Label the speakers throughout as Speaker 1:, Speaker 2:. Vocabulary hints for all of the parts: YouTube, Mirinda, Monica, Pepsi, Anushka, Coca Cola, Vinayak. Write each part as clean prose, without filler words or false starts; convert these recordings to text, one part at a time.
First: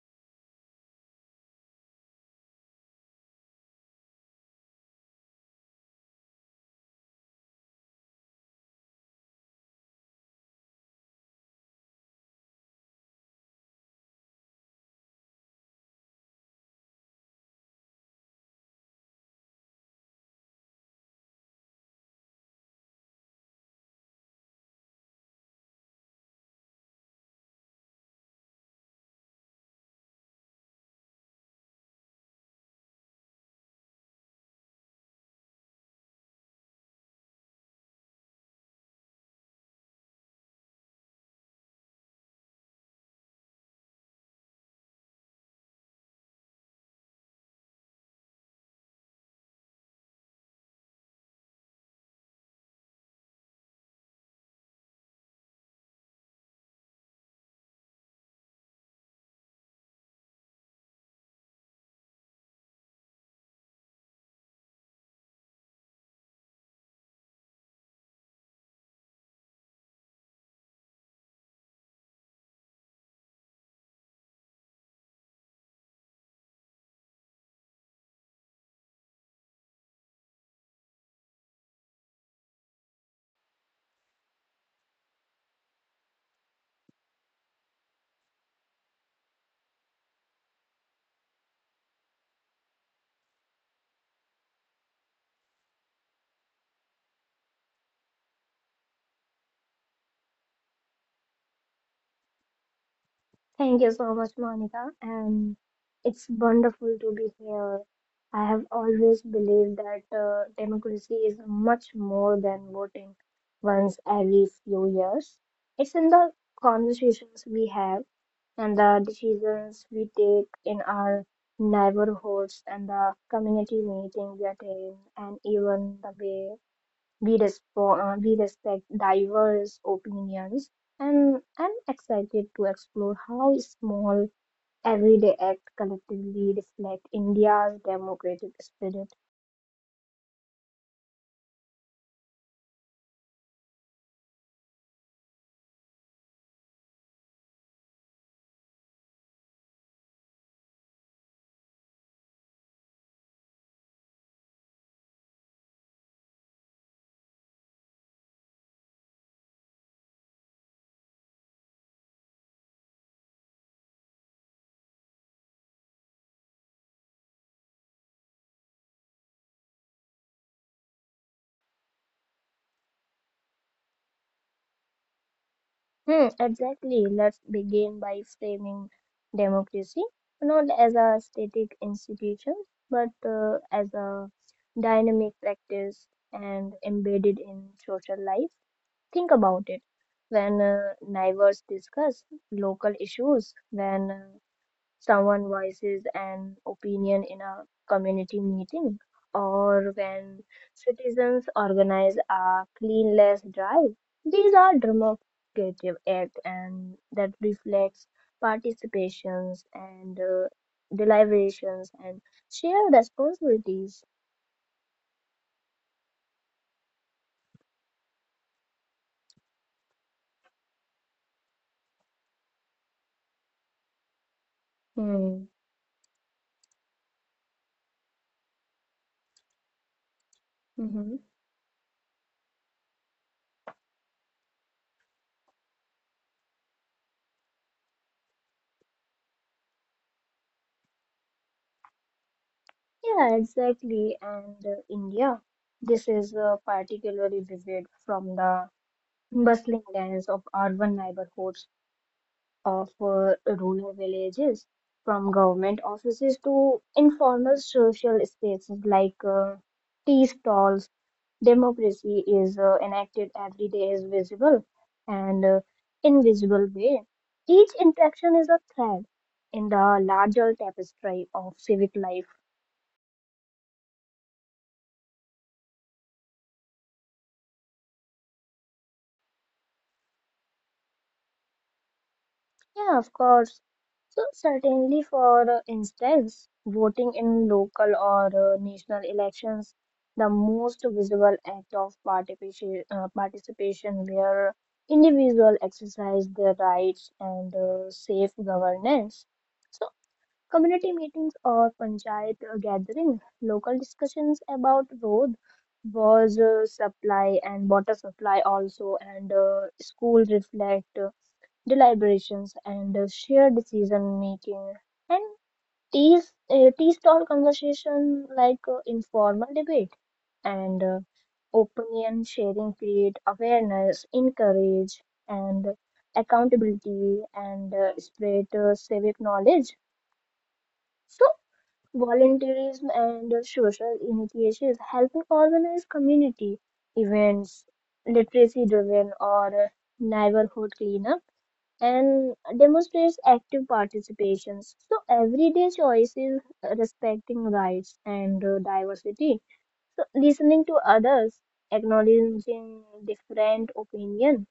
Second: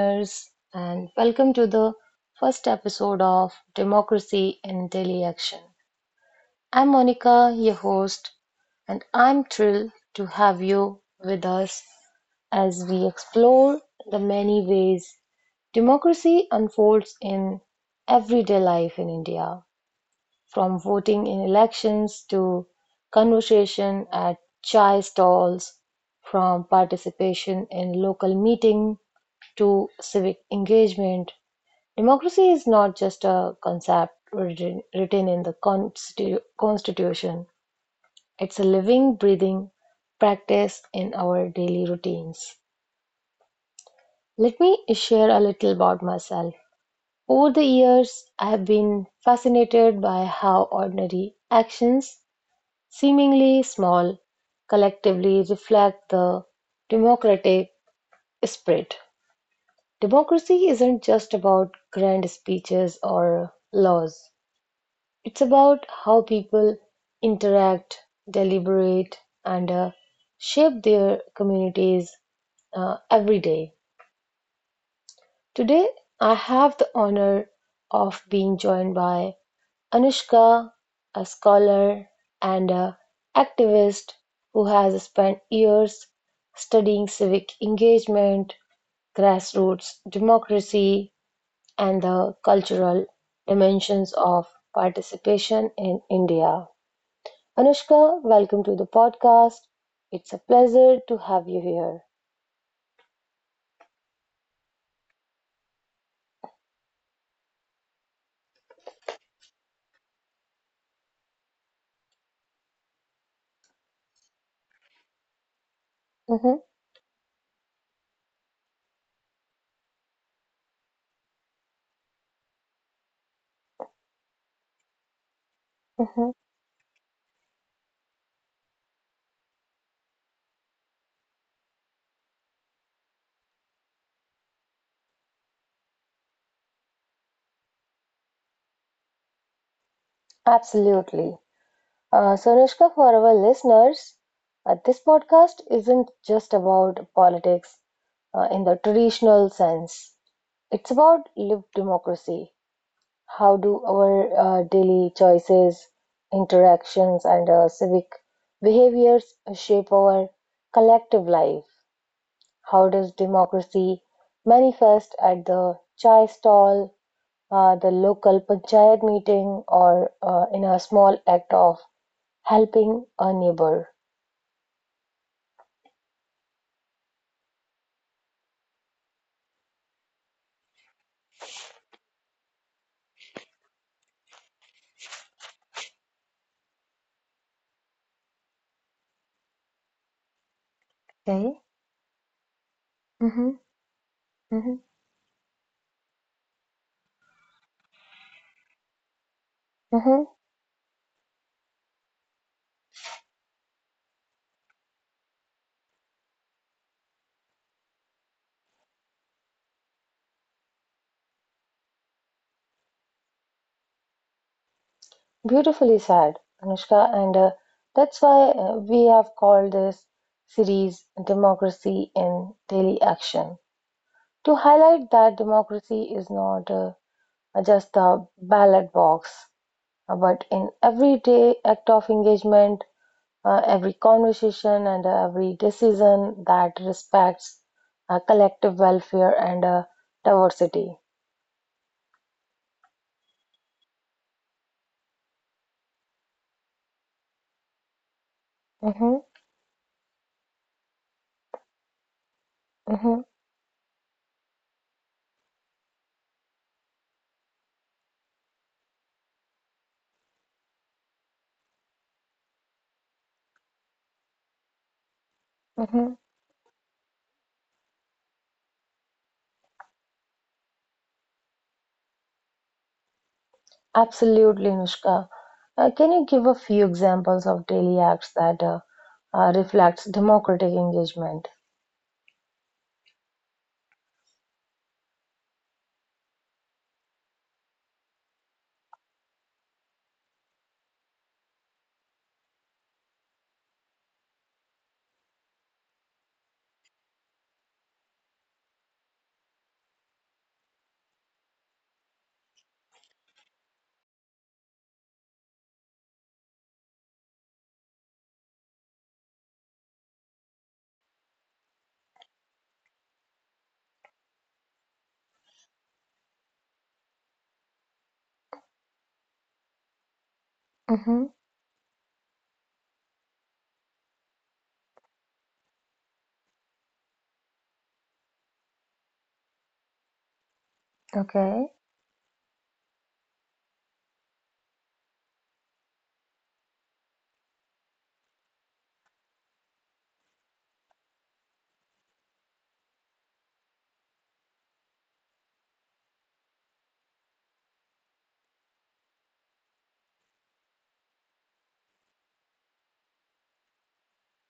Speaker 1: listeners, and welcome to the first episode of Democracy in Daily Action. I'm Monica, your host, and I'm thrilled to have you with us as we explore the many ways democracy unfolds in everyday life in India. From voting in elections to conversation at chai stalls, from participation in local meeting to civic engagement, democracy is not just a concept written in the constitution. It's a living, breathing practice in our daily routines. Let me share a little about myself. Over the years, I have been fascinated by how ordinary actions, seemingly small, collectively reflect the democratic spirit. Democracy isn't just about grand speeches or laws, it's about how people interact, deliberate, and shape their communities every day. Today, I have the honor of being joined by Anushka, a scholar and a activist who has spent years studying civic engagement, grassroots democracy, and the cultural dimensions of participation in India. Anushka, welcome to the podcast. It's a pleasure to have you here.
Speaker 2: Thank you so much, Monica. And it's wonderful to be here. I have always believed that democracy is much more than voting once every few years. It's in the
Speaker 1: Mhm,
Speaker 2: conversations we have and the decisions we take in our neighborhoods and the community meeting we attend and even the
Speaker 1: mhm.
Speaker 2: way we respect diverse opinions, and I'm excited to explore how small everyday acts collectively reflect India's democratic spirit.
Speaker 1: Absolutely. So, Anushka, for our listeners, this podcast isn't just about politics in the traditional sense. It's about lived democracy. How do our daily choices, interactions, and civic behaviors shape our collective life? How does democracy manifest at the chai stall, the local panchayat meeting, or in a small act of helping a neighbor?
Speaker 2: Hmm, exactly. Let's begin by framing democracy not as a static institution but as a dynamic practice and embedded in social life. Think about it. When
Speaker 1: Okay.
Speaker 2: neighbors discuss local issues,
Speaker 1: Mm-hmm.
Speaker 2: when
Speaker 1: Mm-hmm.
Speaker 2: someone voices an opinion in a community meeting, or
Speaker 1: Mm-hmm.
Speaker 2: when citizens organize a clean less drive. These are democratic acts and that reflects participations and deliberations and shared responsibilities.
Speaker 1: Beautifully said, Anushka. And that's why we have called this series Democracy in Daily Action, to highlight that
Speaker 2: Hmm.
Speaker 1: democracy is not just a ballot box, but in
Speaker 2: Mm-hmm.
Speaker 1: everyday act of engagement, every conversation, and every decision that respects collective welfare and diversity.
Speaker 2: Yeah, exactly. And India, this is particularly vivid from the
Speaker 1: Mm-hmm.
Speaker 2: bustling lands of urban neighborhoods of
Speaker 1: Mm-hmm.
Speaker 2: rural villages, from government offices to informal social spaces like tea stalls. Democracy is enacted every day, is visible and
Speaker 1: Mm-hmm.
Speaker 2: invisible way. Each interaction is a thread in the larger tapestry of civic life.
Speaker 1: Absolutely, Anushka. Can you give a few examples of daily acts that reflects democratic engagement?
Speaker 2: Yeah, of course. So, certainly, for instance, voting in local or national elections, the most visible act of participation where individuals exercise their rights and safe governance. So, community meetings or panchayat gathering, local discussions about road, water supply and water supply also, and school reflect, deliberations, and shared decision making. And these tea stall conversation like informal debate and
Speaker 1: Mm-hmm.
Speaker 2: opinion sharing create awareness, encourage, and accountability, and spread civic knowledge. So
Speaker 1: Okay.
Speaker 2: volunteerism and social initiatives helping organize community events, literacy driven or neighborhood cleanups and demonstrates active participations. So everyday choices, respecting rights and diversity. So listening to others, acknowledging different opinion,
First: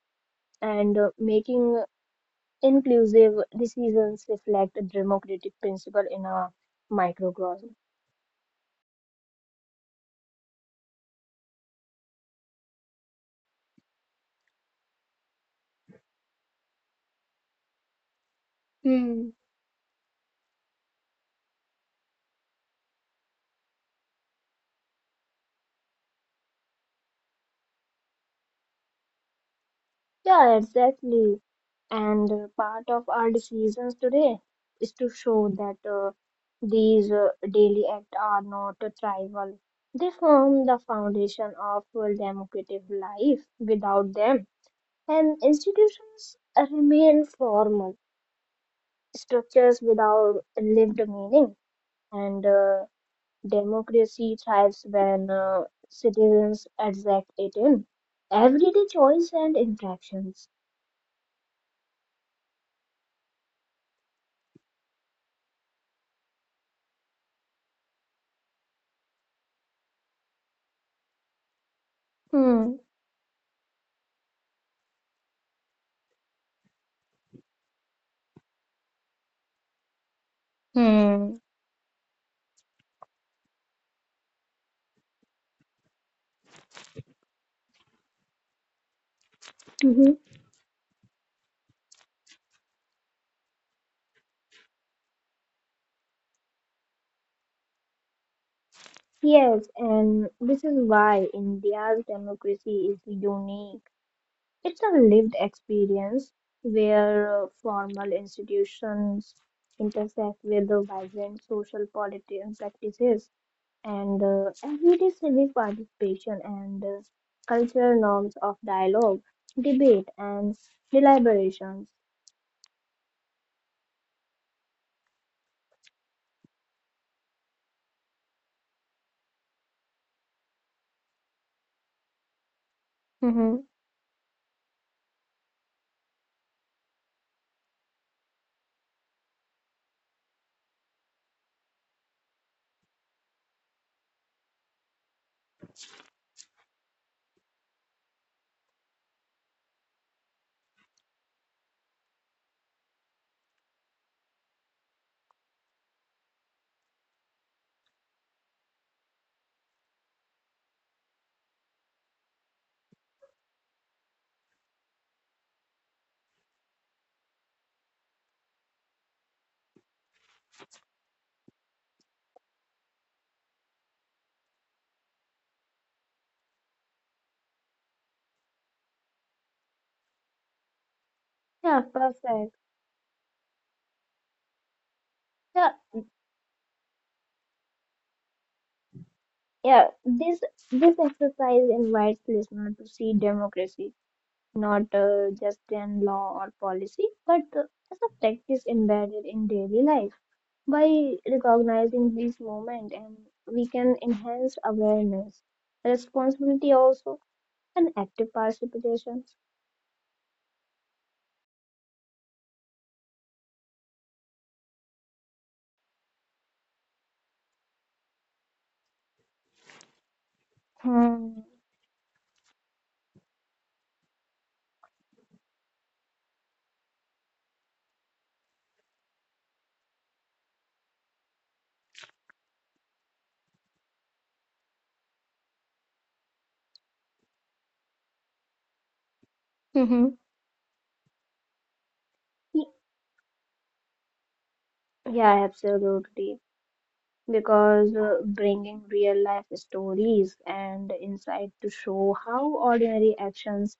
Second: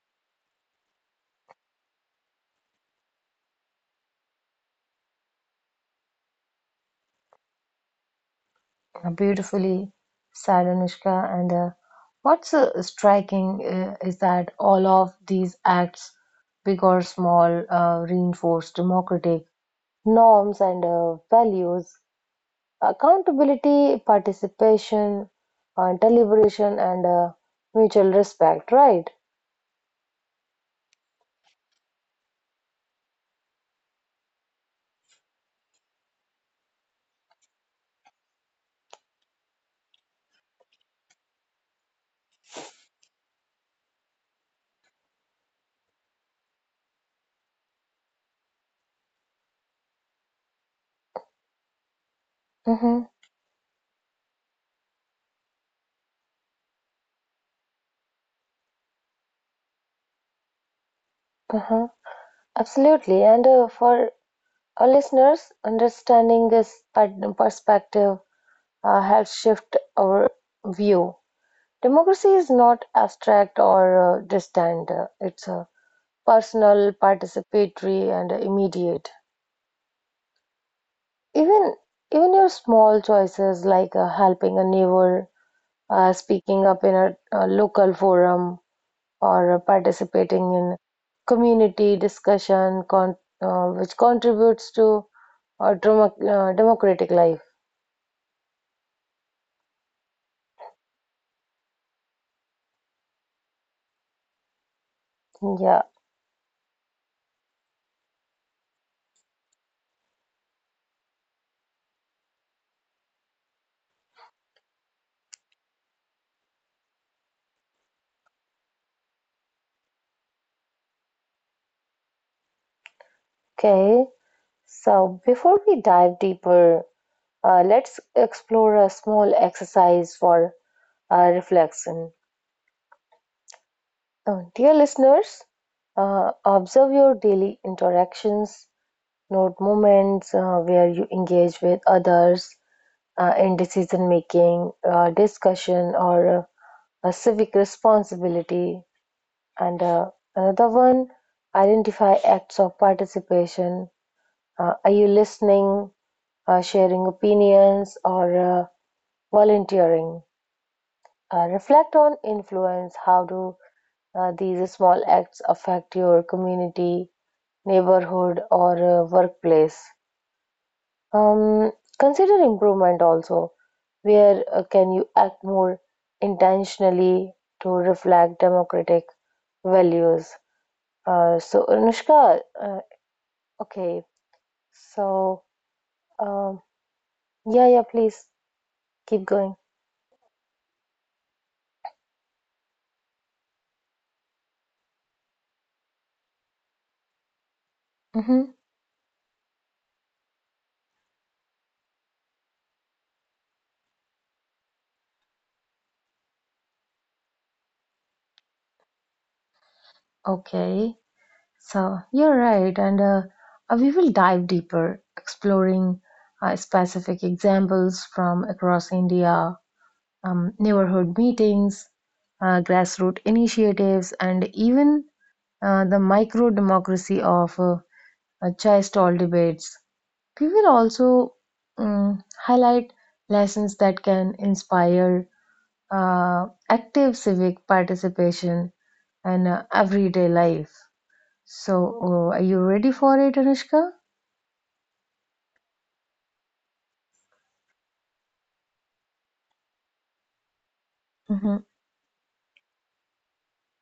Speaker 2: and making inclusive decisions reflect a democratic principle in a microcosm.
Speaker 1: Beautifully said, Anushka. And what's striking is that all of these acts, big or small, reinforce
Speaker 2: Hmm.
Speaker 1: democratic norms and values. Accountability, participation, deliberation, and mutual respect. Right.
Speaker 2: Yeah, exactly. And part of our decisions today is to show that these daily acts are not trivial. They form the foundation of a democratic life. Without them, and institutions remain formal structures without lived meaning. And
Speaker 1: Mm-hmm.
Speaker 2: democracy thrives when citizens exact it in everyday choice and interactions.
Speaker 1: Absolutely. And for our listeners, understanding this perspective helps shift our view. Democracy is
Speaker 2: Hmm.
Speaker 1: not abstract or distant. It's personal, participatory, and immediate.
Speaker 2: Hmm.
Speaker 1: Even even your small choices like helping a neighbor, speaking up in a local forum, or
Speaker 2: Mhm.
Speaker 1: participating in community discussion which contributes to democratic life.
Speaker 2: Yes, and this is why India's democracy is unique. It's a lived
Speaker 1: Yeah,
Speaker 2: experience where formal institutions intersect with the vibrant social political practices and everyday civic participation and cultural norms of dialogue, debate, and deliberations.
Speaker 1: okay. So before we dive deeper, let's explore a small exercise for reflection.
Speaker 2: Mm-hmm.
Speaker 1: Dear listeners, observe your daily interactions, note moments where you engage with others, in decision making, discussion, or a civic responsibility. And another one, identify acts of participation. Are you listening, sharing opinions, or uh, volunteering? Reflect on influence. How do these small acts affect your community, neighborhood, or workplace? Um, Consider improvement also. Where can you act more intentionally to reflect democratic values? So,
Speaker 2: Yeah,
Speaker 1: Anushka,
Speaker 2: perfect.
Speaker 1: okay, so
Speaker 2: Yeah,
Speaker 1: um, yeah, yeah, please keep going.
Speaker 2: yeah. This this exercise invites listeners to see democracy not just in law or policy, but as a
Speaker 1: hmm
Speaker 2: practice embedded in daily life. By recognizing these moments, and we can enhance awareness, responsibility also, and active participation.
Speaker 1: Okay, so you're right, and we will dive deeper, exploring specific examples from across India, neighborhood
Speaker 2: Hmm.
Speaker 1: meetings, grassroots initiatives, and even the micro democracy of chaste-all debates. We will also mm, highlight lessons that can inspire active civic participation in
Speaker 2: Mm-hmm.
Speaker 1: everyday life. So, are you
Speaker 2: Y-
Speaker 1: ready for it, Anushka?
Speaker 2: Yeah, absolutely. Because bringing real life stories and insight
Speaker 1: hmm
Speaker 2: to show how ordinary actions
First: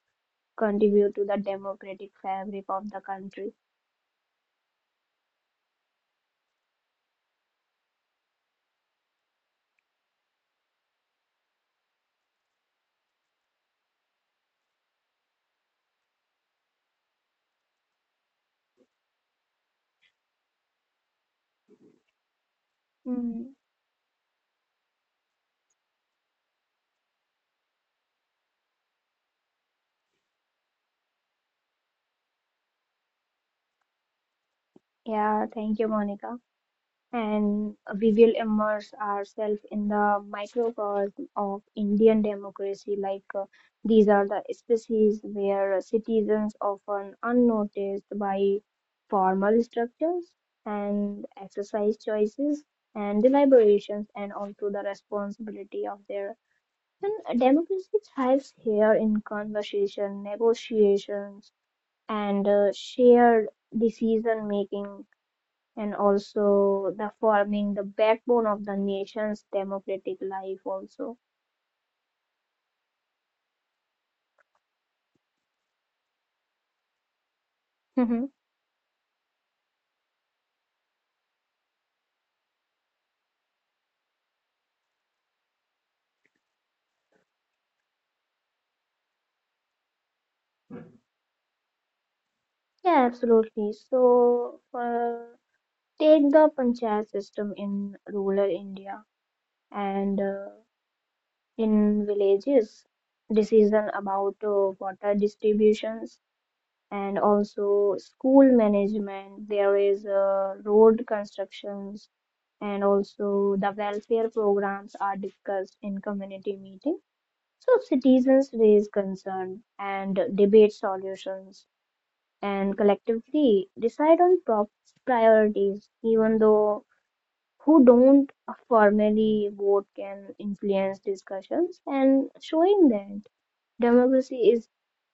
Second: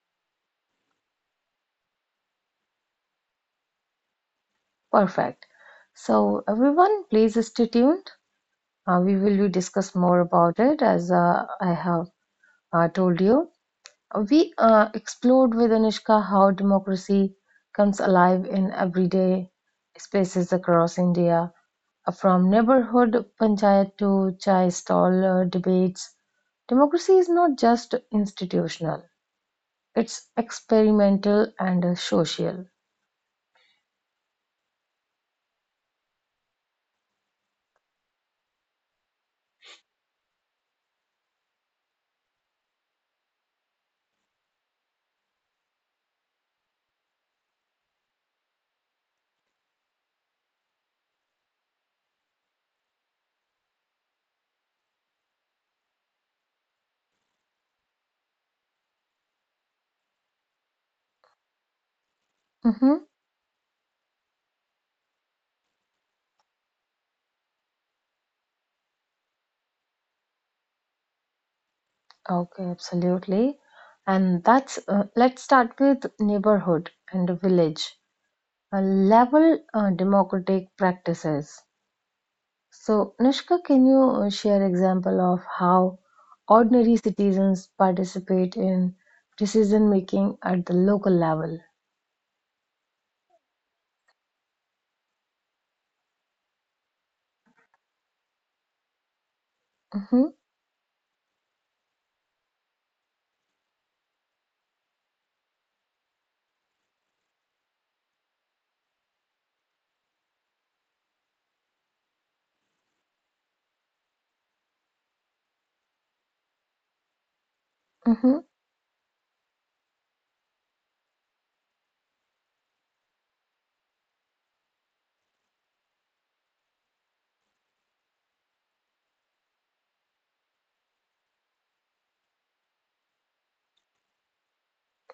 Speaker 2: contribute to the democratic fabric of the country.
Speaker 1: Perfect. So, everyone, please stay tuned. We will be discuss more about it as I have told you. We explored with Anushka how democracy comes alive in everyday spaces across India, from neighborhood
Speaker 2: Hmm.
Speaker 1: panchayat to chai stall debates. Democracy is not just institutional, it's experimental and social.
Speaker 2: Yeah, thank you, Monica. And we will immerse ourselves in the microcosm of Indian democracy. Like these are the species where citizens often unnoticed by formal structures and exercise choices and deliberations and also the responsibility of their, and democracy thrives here in conversation, negotiations, and
Speaker 1: hmm
Speaker 2: shared decision making and also the forming the backbone of the nation's democratic life also.
Speaker 1: Okay, absolutely. And that's Let's start with neighborhood and village
Speaker 2: Hmm
Speaker 1: Uh, level democratic practices. So, Anushka, can you share example of how ordinary citizens participate in decision making at the local level?
Speaker 2: yeah, absolutely. So take the panchayat system in rural India and
Speaker 1: hmm
Speaker 2: in villages, decision about water distributions and also school management, there is road constructions and also the welfare programs are discussed in community meetings. So
Speaker 1: hmm
Speaker 2: citizens raise concern and debate solutions and collectively decide on priorities, even though who don't formally vote can influence discussions, and showing that democracy is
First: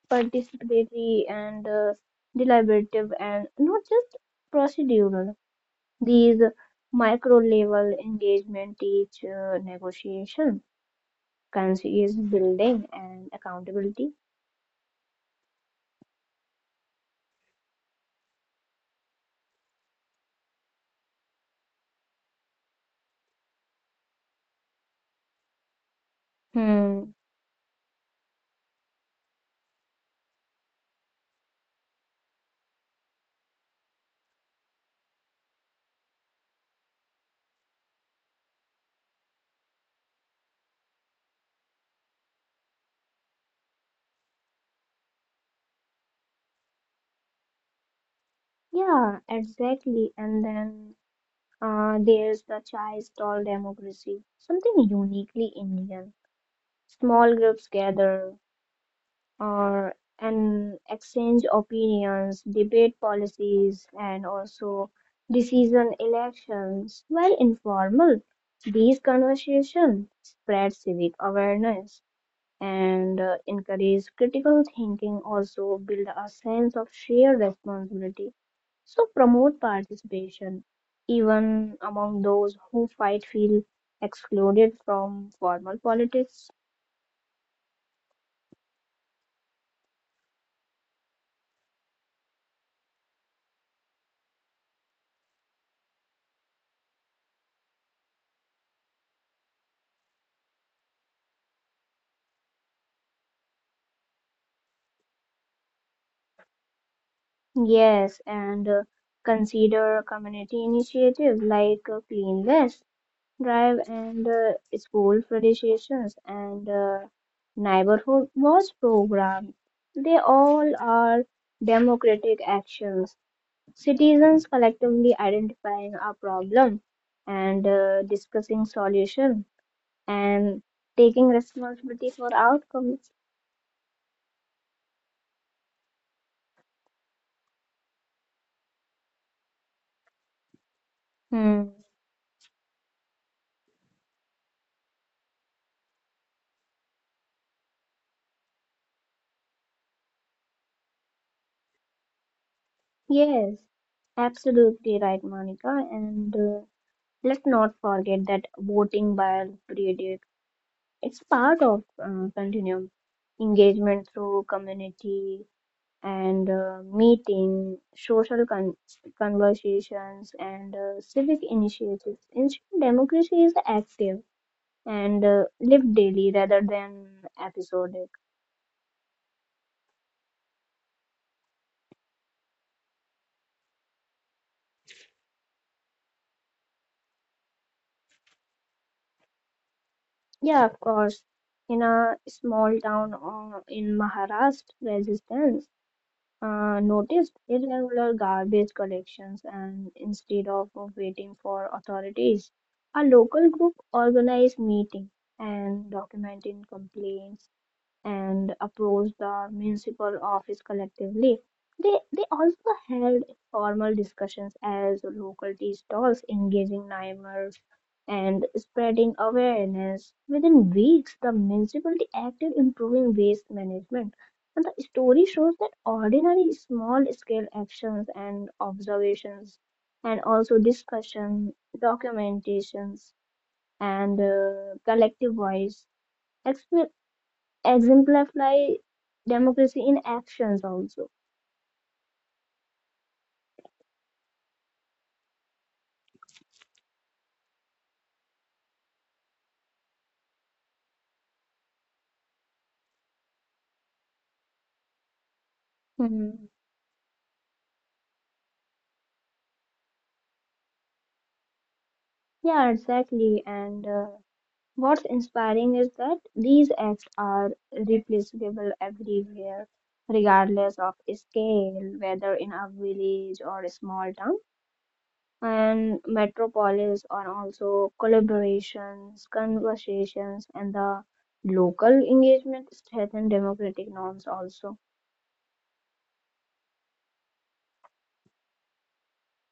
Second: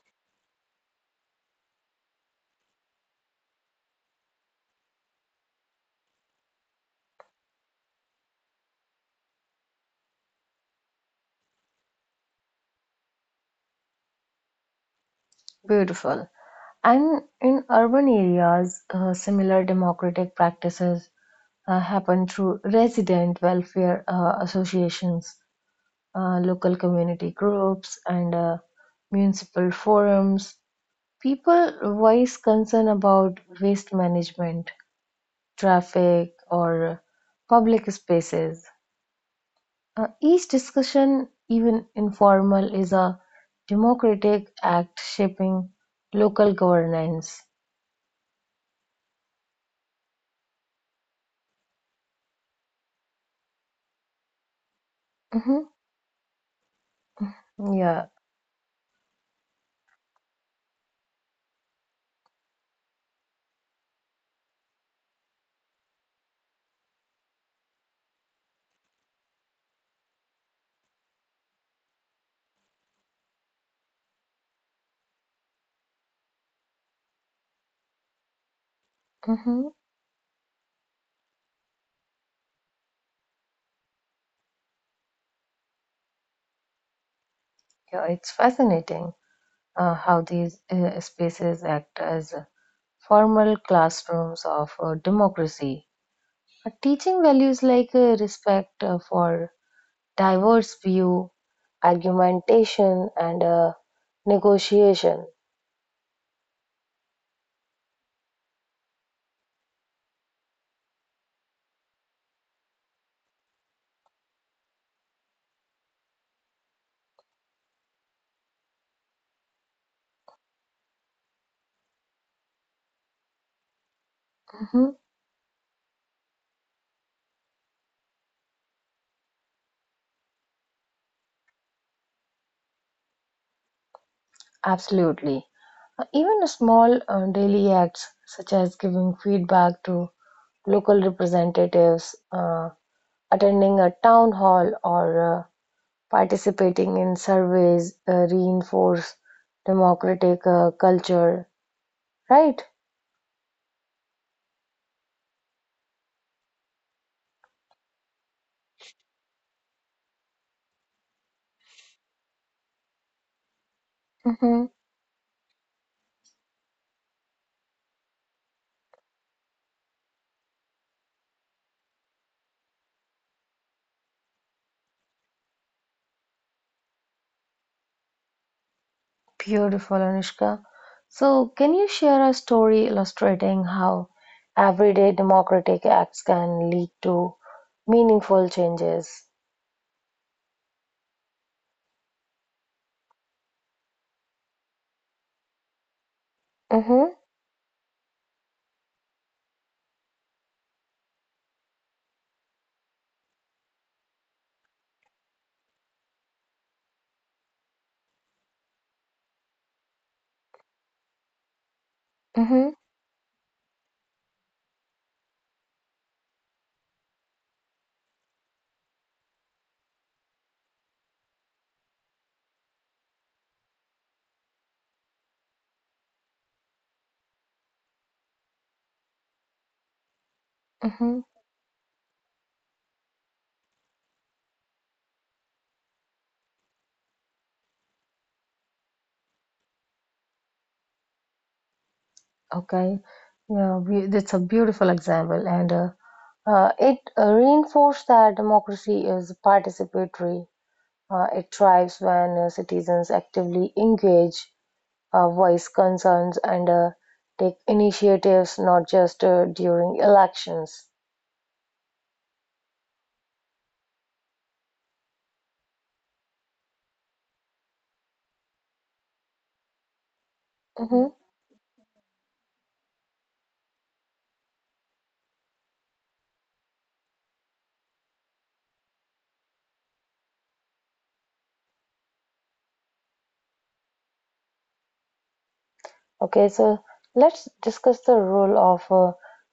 Speaker 2: participatory and deliberative and not just procedural. These micro level engagement teach negotiation, conscious building, and accountability.
Speaker 1: Beautiful. And in urban areas, similar democratic practices happen through resident welfare associations, local
Speaker 2: Hmm.
Speaker 1: community groups, and municipal forums. People voice concern about waste management, traffic, or public spaces. Each discussion, even informal, is a democratic act shaping local governance.
Speaker 2: Yeah, exactly. And then there's the chai stall democracy, something uniquely
Speaker 1: hmm
Speaker 2: Indian. Small groups
Speaker 1: Yeah,
Speaker 2: gather or and exchange opinions, debate policies, and also decision elections. While informal, these conversations spread civic awareness and encourage critical thinking also build a sense of shared responsibility, so promote
Speaker 1: hmm
Speaker 2: participation even among those who fight feel excluded from formal politics.
Speaker 1: yeah, it's fascinating how these spaces act as formal classrooms of democracy. Teaching values like respect for diverse view, argumentation, and negotiation.
Speaker 2: Yes, and consider community initiatives like clean vest drive and school presentations and neighborhood watch program, they all are democratic actions. Citizens
Speaker 1: Mm-hmm.
Speaker 2: collectively identifying a problem and discussing solution and taking responsibility for outcomes.
Speaker 1: Absolutely. Even a small daily acts such as giving feedback to local
Speaker 2: Hmm.
Speaker 1: representatives, attending a town hall, or participating in surveys reinforce democratic culture, right?
Speaker 2: Yes, absolutely right, Monica. And let's not forget that voting by period, it's part of continuum engagement through
Speaker 1: hmm
Speaker 2: community and meeting, social conversations, and civic initiatives. Instant democracy is active and lived daily rather than episodic.
Speaker 1: Beautiful, Anushka. So, can you share a story illustrating how everyday democratic acts can lead to meaningful changes?
Speaker 2: Yeah, of course. In a small town in Maharashtra, resistance
Speaker 1: Mm-hmm,
Speaker 2: noticed irregular garbage collections, and instead of waiting for authorities, a local group organized meeting and documenting complaints and approached the municipal office collectively. They also
Speaker 1: mm-hmm,
Speaker 2: held formal discussions as local tea stalls, engaging neighbors and spreading awareness. Within weeks, the municipality acted improving waste management. And the story shows that ordinary small scale actions and observations and also
Speaker 1: Mm-hmm.
Speaker 2: discussion, documentations and collective voice exp- exemplify democracy in actions also.
Speaker 1: Okay, yeah, that's a beautiful example, and it reinforced that democracy is participatory. It thrives when citizens actively engage, voice concerns,
Speaker 2: Hmm.
Speaker 1: and take initiatives, not just during elections.
Speaker 2: Yeah, exactly. And what's inspiring is that these acts are replaceable everywhere, regardless of
Speaker 1: hmm
Speaker 2: scale, whether in a village or a small town. And metropolis are also collaborations, conversations, and the local engagement strengthen democratic norms also.
Speaker 1: Okay, so let's discuss the role of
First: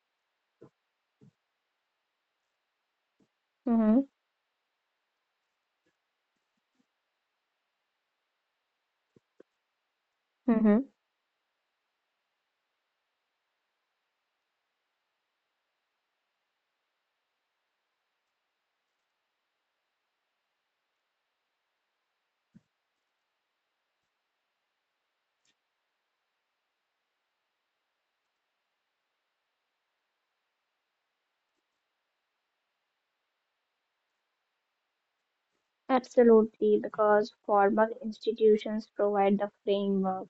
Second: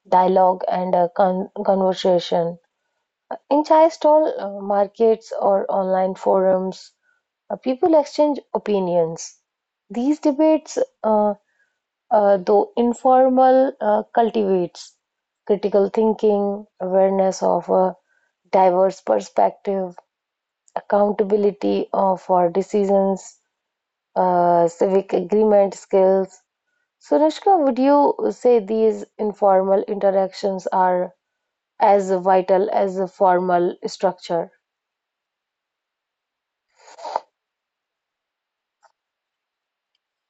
Speaker 1: dialogue and conversation in Chai
Speaker 2: Mm-hmm.
Speaker 1: stall markets or online forums. People exchange opinions. These debates,
Speaker 2: Mhm.
Speaker 1: uh, though informal, cultivates critical thinking, awareness of a diverse perspective, accountability of for decisions, civic agreement skills. So, Rashka, would you say these informal interactions are as vital as the formal structure?
Speaker 2: Absolutely, because formal institutions provide the framework,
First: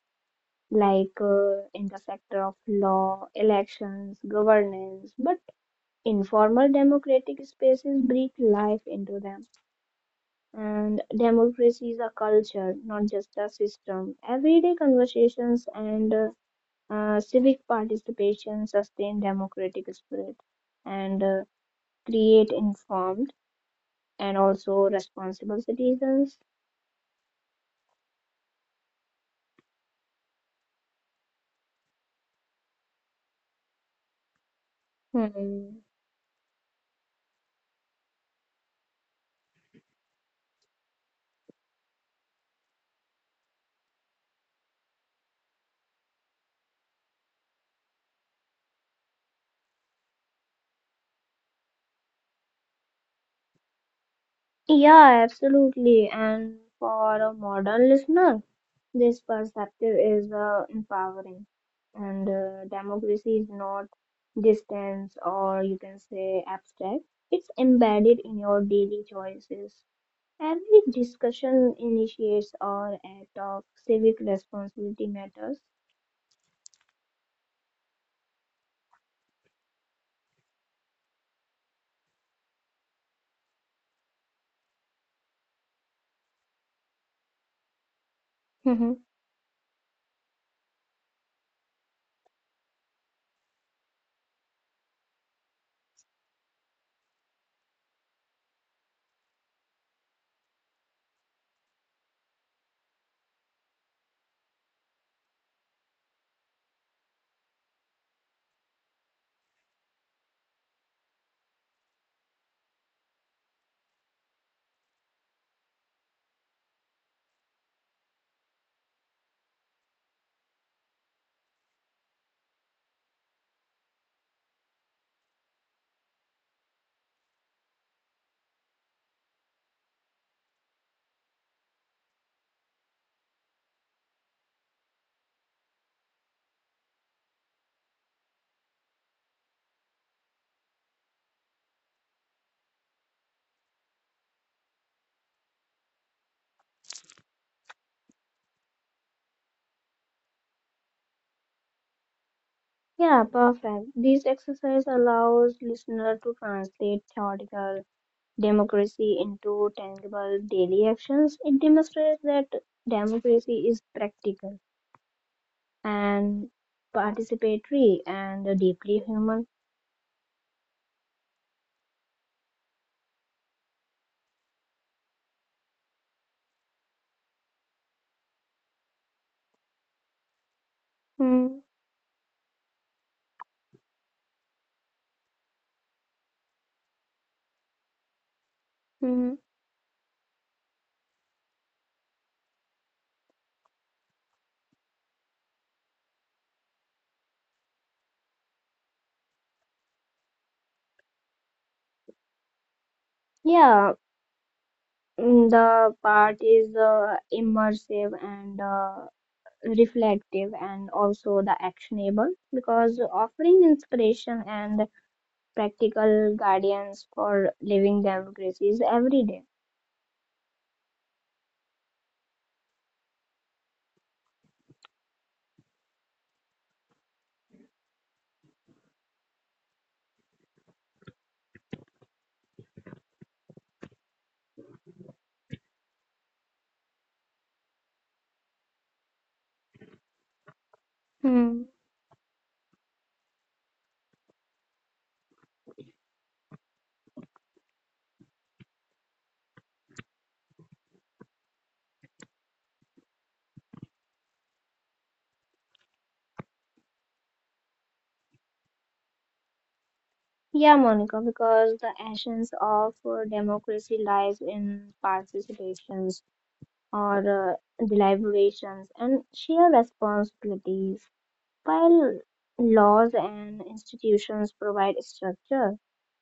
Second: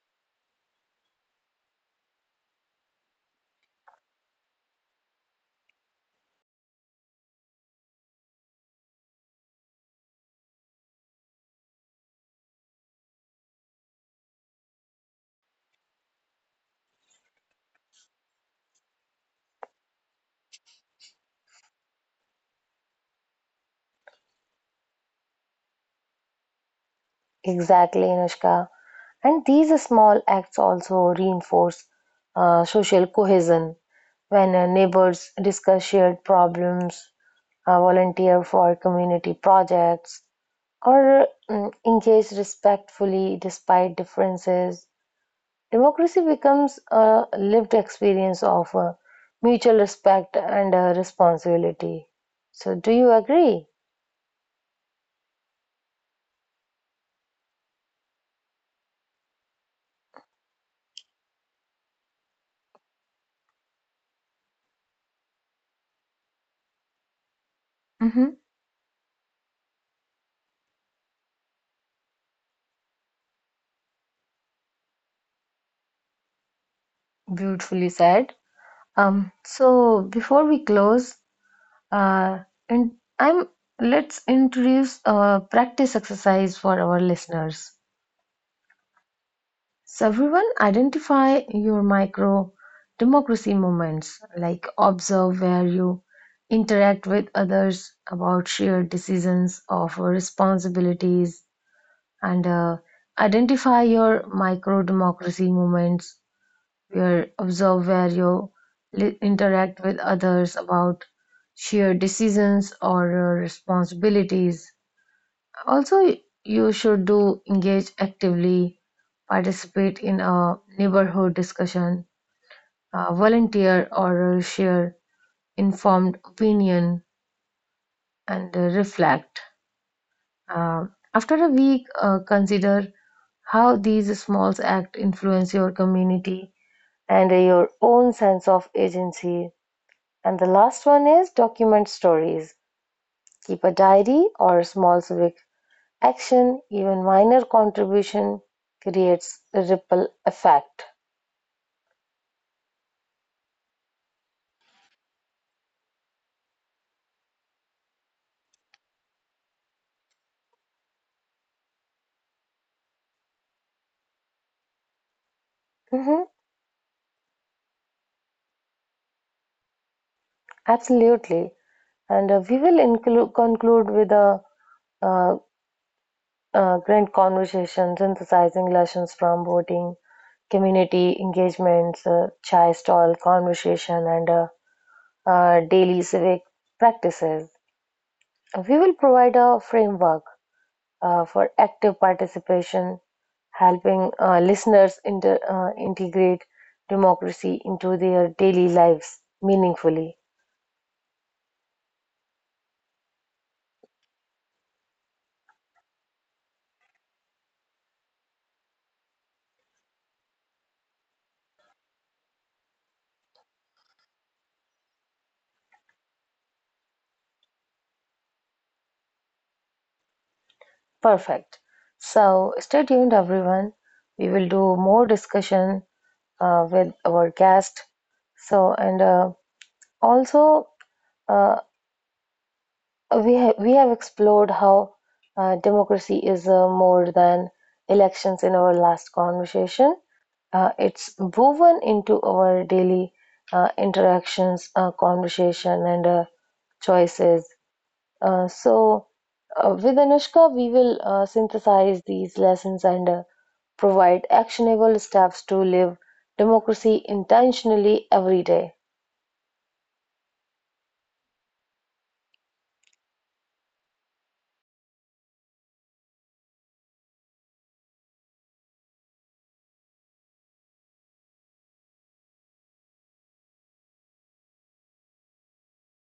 Speaker 2: like in the sector of law, elections, governance, but informal democratic spaces breathe life into them. And democracy is a culture, not just a system. Everyday conversations and civic participation sustain democratic spirit and create informed and also responsible citizens.
Speaker 1: Exactly, Anushka. And these small acts also reinforce social cohesion when neighbors
Speaker 2: Hmm.
Speaker 1: discuss shared problems, volunteer for community projects, or engage respectfully despite differences. Democracy becomes a lived experience of mutual respect and responsibility. So, do you agree?
Speaker 2: Yeah, absolutely. And for a modern listener, this perspective is empowering. And democracy is not distance or you can say abstract, it's embedded
Speaker 1: Mm-hmm.
Speaker 2: in your daily choices. Every discussion initiates or act of civic responsibility matters.
Speaker 1: Beautifully said. So before we close, Uh, and I'm let's introduce a practice exercise for our listeners.
Speaker 2: Mhm.
Speaker 1: So everyone, identify your micro democracy moments, like observe where you interact with others about shared decisions of responsibilities and identify your micro democracy moments where observe where you interact with others about shared decisions or your responsibilities. Also you should do engage actively, participate in a neighborhood discussion, volunteer or share informed opinion, and reflect. Uh, After a week, consider how these small acts influence your community and your own sense of agency. And the last one is document stories. Keep a diary or a small civic action. Even minor contribution creates a ripple effect.
Speaker 2: Yeah, perfect. This exercise allows listener to translate theoretical democracy into tangible daily actions, it demonstrates that democracy is practical
Speaker 1: hmm
Speaker 2: and participatory and deeply human.
Speaker 1: Absolutely. And we will conclude with a uh, grand conversation synthesizing lessons from voting, community
Speaker 2: Hmm.
Speaker 1: engagements, chai stall conversation, and daily civic practices. We will
Speaker 2: mm.
Speaker 1: provide a framework for active participation, helping listeners integrate democracy into their daily lives meaningfully.
Speaker 2: Yeah, the part is immersive and reflective and also the actionable because offering inspiration and practical guidance for living democracies every day.
Speaker 1: Perfect. So stay tuned, everyone. We will do more discussion with our guest. So and also uh, we we have explored how democracy is more than elections in our last conversation. It's
Speaker 2: Hmm.
Speaker 1: woven into our daily interactions, conversation, and choices. Uh, so, with Anushka, we will synthesize these lessons and provide actionable steps to live democracy intentionally every day.
Speaker 2: Yeah, Monica, because the essence of democracy lies in participations or deliberations and shared responsibilities. While laws and institutions provide structure,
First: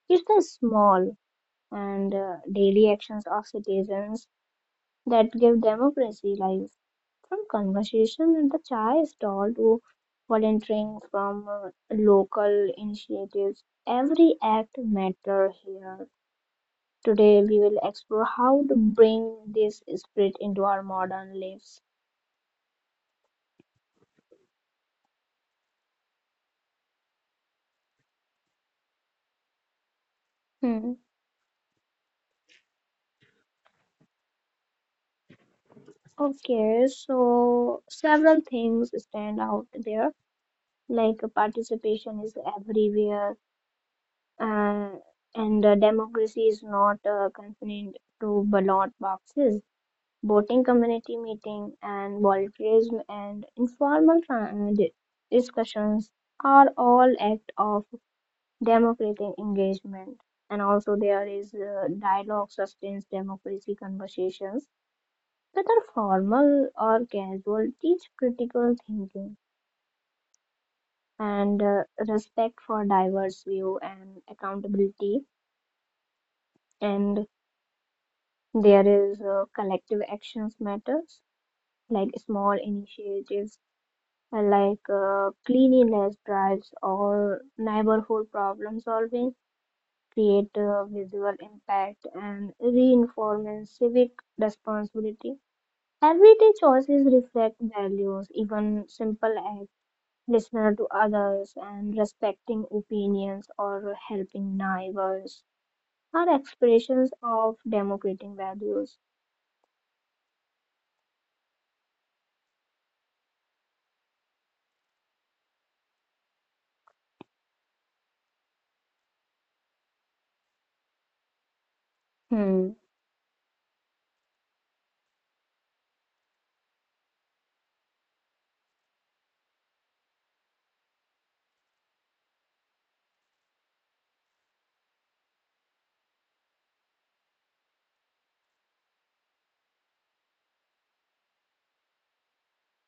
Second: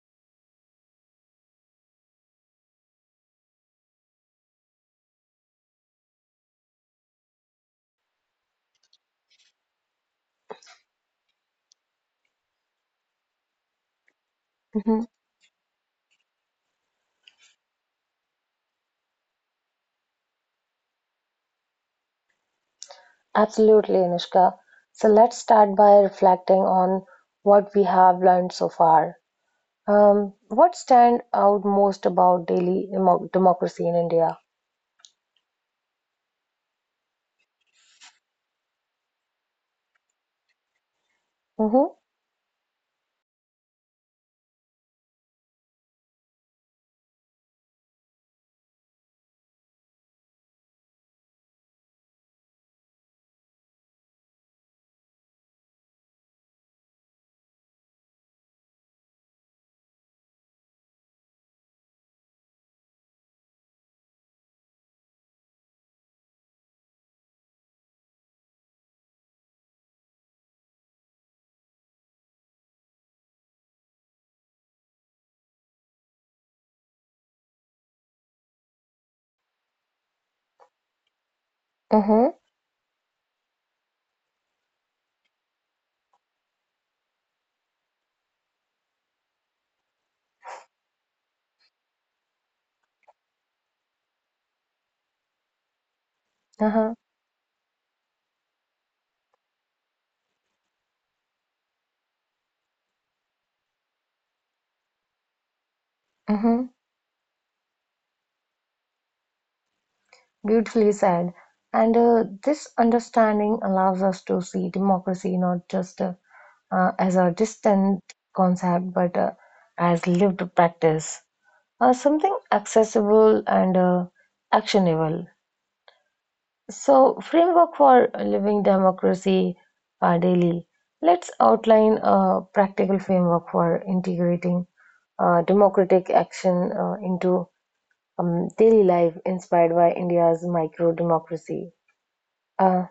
Speaker 2: it's the small and daily actions of citizens that give democracy life. From conversation at the chai stall to volunteering from local initiatives, every act
Speaker 1: Mhm.
Speaker 2: matters here. Today, we will explore how to bring this spirit into our modern lives.
Speaker 1: Absolutely, Anushka. So, let's start by reflecting on what we have learned so far. What
Speaker 2: Hmm.
Speaker 1: stand out most about daily democracy in India?
Speaker 2: Okay, so several things stand out there, like
Speaker 1: Mhm.
Speaker 2: participation is everywhere, uh, and democracy is not confined to ballot boxes. Voting, community meeting and volunteerism and informal discussions are all act of democratic engagement, and also there is dialogue sustains democracy conversations whether formal or casual, teach critical thinking and respect for diverse view and accountability, and there is collective actions matters like
Speaker 1: Mm-hmm,
Speaker 2: small initiatives like cleanliness drives or neighborhood problem solving create a visual impact, and reinforce civic responsibility. Everyday
Speaker 1: uh-huh,
Speaker 2: choices reflect values, even simple acts, listening to others and respecting opinions or helping neighbors are
Speaker 1: mm-hmm.
Speaker 2: expressions of democratic values.
Speaker 1: Beautifully said. And this understanding allows us to see democracy not just as a distant concept, but as lived practice, something
Speaker 2: Hmm.
Speaker 1: accessible and actionable. So, framework for living democracy daily. Let's outline a practical framework for integrating democratic action into daily life inspired by India's micro democracy. Uh,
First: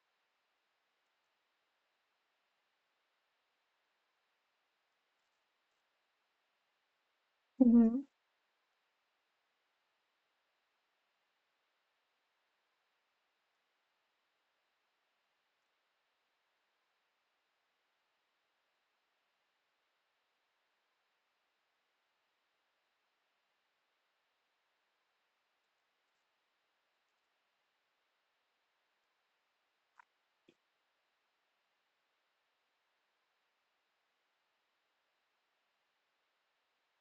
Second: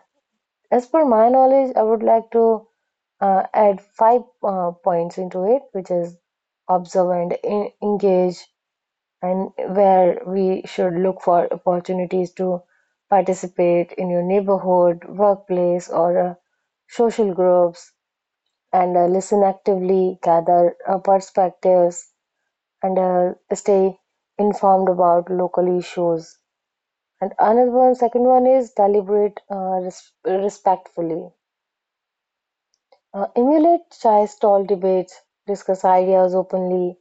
Speaker 1: as per my knowledge, I would like to add five points into it, which is observe and
Speaker 2: hmm
Speaker 1: engage, and where we should look for opportunities to participate in your neighborhood, workplace, or social groups, and listen actively, gather perspectives, and stay informed about local issues. And another one, second one is deliberate respectfully. Emulate Chai's stall debates, discuss ideas openly,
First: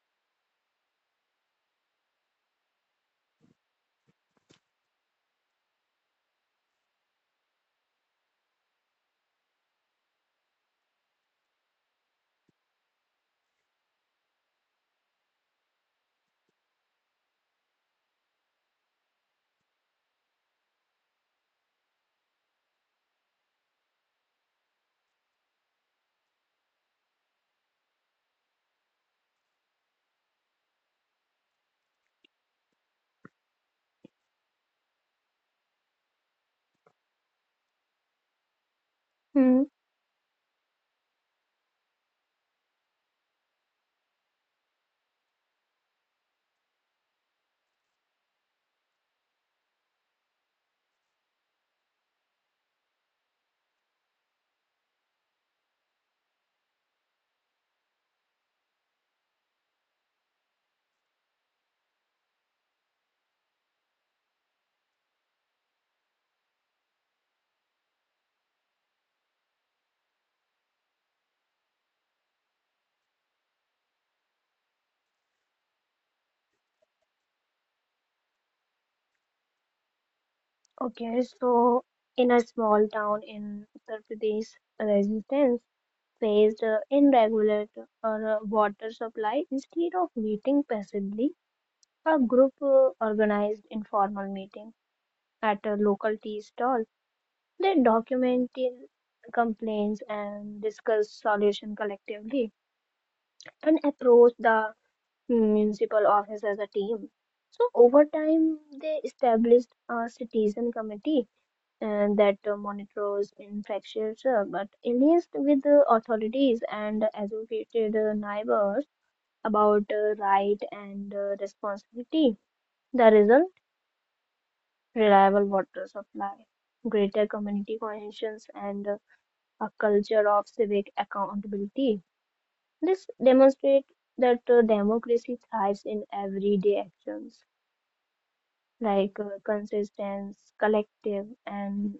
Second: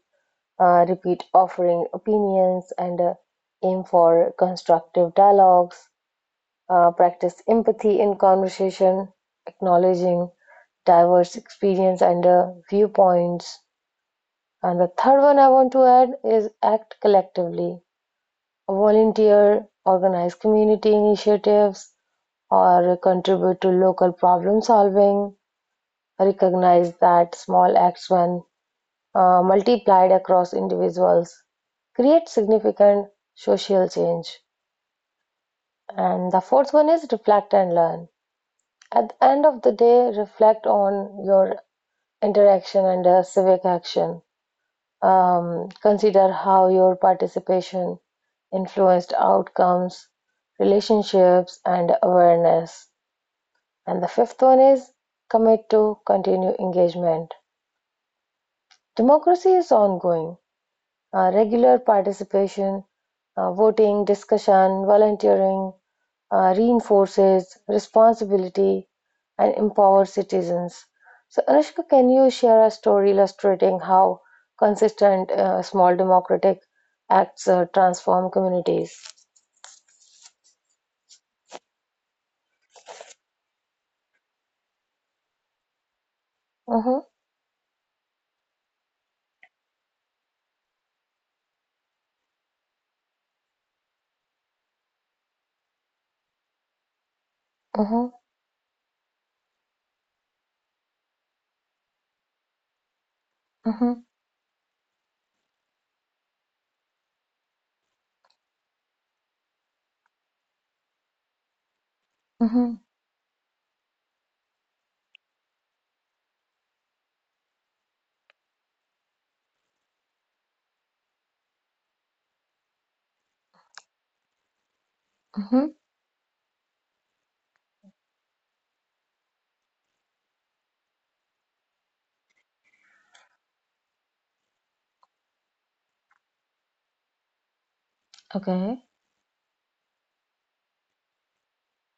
Speaker 1: repeat offering opinions, and aim for constructive dialogues. Practice empathy in conversation, acknowledging diverse experience and viewpoints. And the third one I want to add is act collectively. Volunteer, organize community initiatives, or contribute to local problem solving. Recognize that small acts, when multiplied across individuals, create significant social change. And the fourth one is reflect and learn. At the end of
Speaker 2: hmm
Speaker 1: the day, reflect on your interaction and civic action. Consider how your participation influenced outcomes, relationships, and awareness. And the fifth one is commit to continue engagement. Democracy is ongoing. Regular participation, voting, discussion, volunteering reinforces responsibility and empowers citizens. So, Anushka, can you share a story illustrating how consistent small democratic acts transform communities?
Speaker 2: Okay, so in a small town in Uttar Pradesh, resistance faced
Speaker 1: Mm-hmm,
Speaker 2: in regular water supply, instead of waiting passively. A group organized informal meeting at a local tea stall. They
Speaker 1: mm-hmm,
Speaker 2: documented complaints and discussed solution collectively and
Speaker 1: mm-hmm,
Speaker 2: approached the municipal office as a team. So over time, they established a citizen committee and that
Speaker 1: mm-hmm,
Speaker 2: monitors infectious but liaised with the authorities and associated neighbors about right and responsibility. The result, reliable
Speaker 1: mm-hmm.
Speaker 2: water supply, greater community cohesions, and a culture of civic accountability. This demonstrates that democracy thrives in everyday actions
Speaker 1: Okay.
Speaker 2: like consistent, collective, and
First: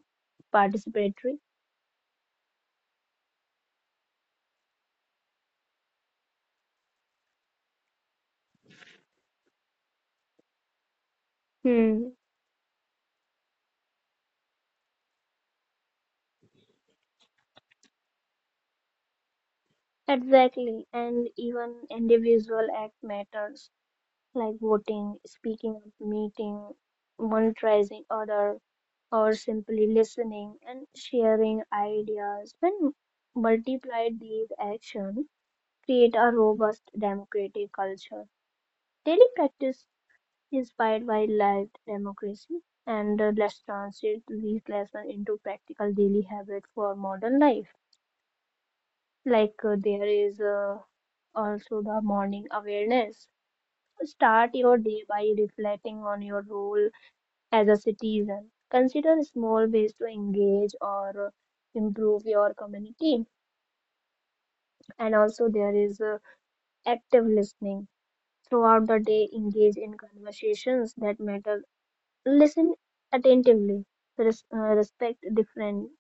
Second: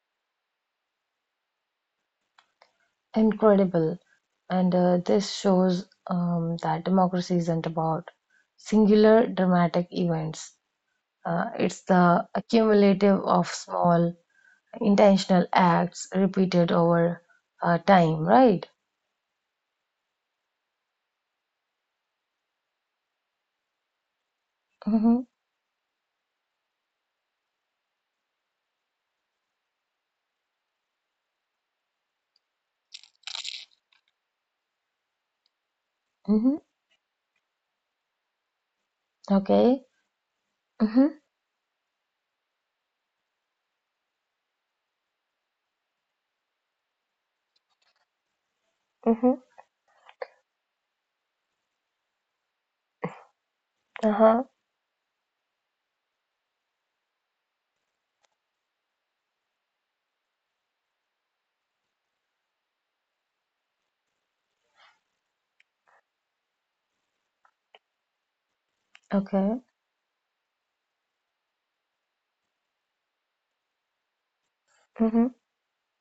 Speaker 2: participatory.
Speaker 1: Incredible. And this shows that democracy isn't about singular dramatic events. It's
Speaker 2: Hmm.
Speaker 1: the accumulative of small intentional acts repeated over time, right?
Speaker 2: Exactly, and even individual act matters like voting,
Speaker 1: Mm-hmm.
Speaker 2: speaking up, meeting, monetizing other or simply listening and sharing ideas, when multiplied, these actions create a
Speaker 1: Mm-hmm.
Speaker 2: robust democratic culture. Daily practice
Speaker 1: Okay. Mm-hmm.
Speaker 2: inspired by live democracy, and let's translate these lessons into practical daily habits for modern life.
Speaker 1: Mm-hmm.
Speaker 2: Like there is also the morning awareness.
Speaker 1: Uh-huh.
Speaker 2: Start your day by reflecting on your role as a citizen. Consider small ways to engage or improve your community. And also, there is active listening. Throughout the day,
Speaker 1: Okay.
Speaker 2: engage in conversations that matter. Listen attentively, respect
Speaker 1: Mm-hmm.
Speaker 2: different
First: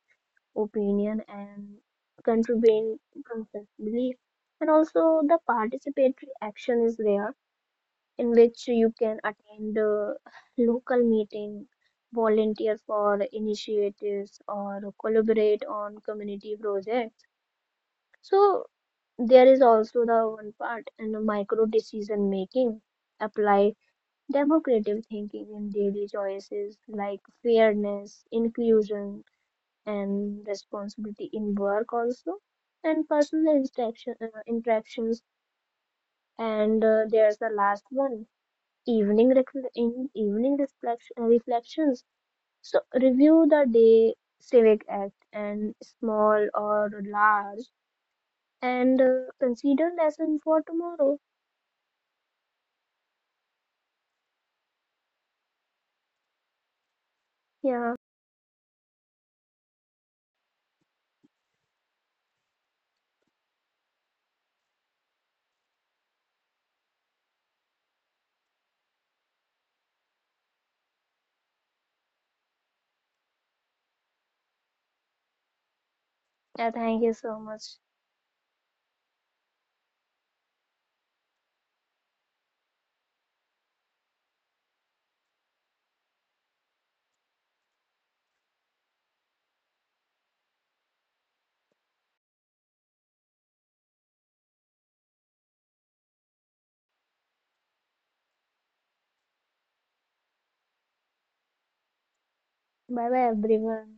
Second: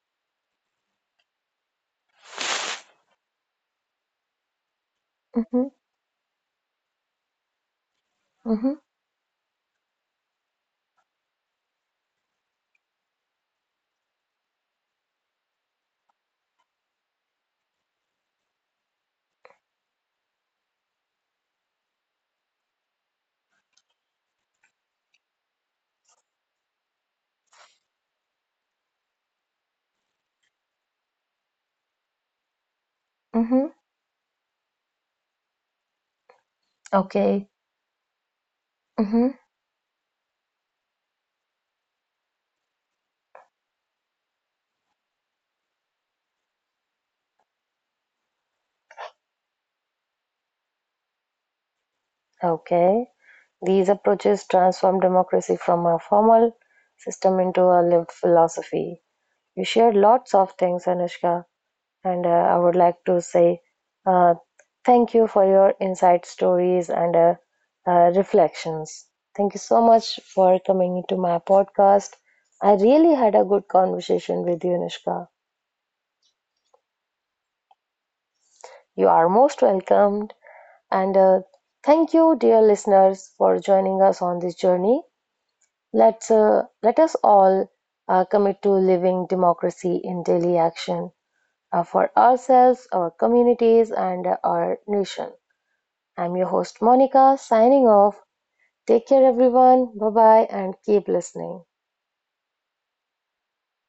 Speaker 2: opinion, and contribute constructively. And also, the
Speaker 1: Mm-hmm.
Speaker 2: participatory action is there, in which
Speaker 1: Mm-hmm.
Speaker 2: you can attend a local meeting, volunteer for initiatives, or collaborate on community projects. So there is also the one part in the micro decision making. Apply democratic thinking in daily choices like fairness, inclusion, and responsibility in work also, and personal
Speaker 1: Mm-hmm.
Speaker 2: interactions. And there's
Speaker 1: Okay.
Speaker 2: the last one,
Speaker 1: Mm-hmm.
Speaker 2: in evening reflections, so review the day civic act and small or large and consider lesson for tomorrow.
Speaker 1: Okay. These approaches transform democracy from a formal system into a
Speaker 2: Yeah.
Speaker 1: lived philosophy. You shared lots of things, Anushka, and I would like to say uh, thank you for your insight stories and reflections. Thank you so much for coming into my podcast. I really had a good conversation with you, Anushka.
Speaker 2: Yeah, thank you so much.
Speaker 1: You are most welcomed. And thank you, dear listeners, for joining us on this journey. Let us all commit to living democracy in daily action, for ourselves, our communities, and our nation. I'm your host, Monica, signing off. Take care, everyone. Bye bye, and keep listening.
Speaker 2: Bye bye, everyone.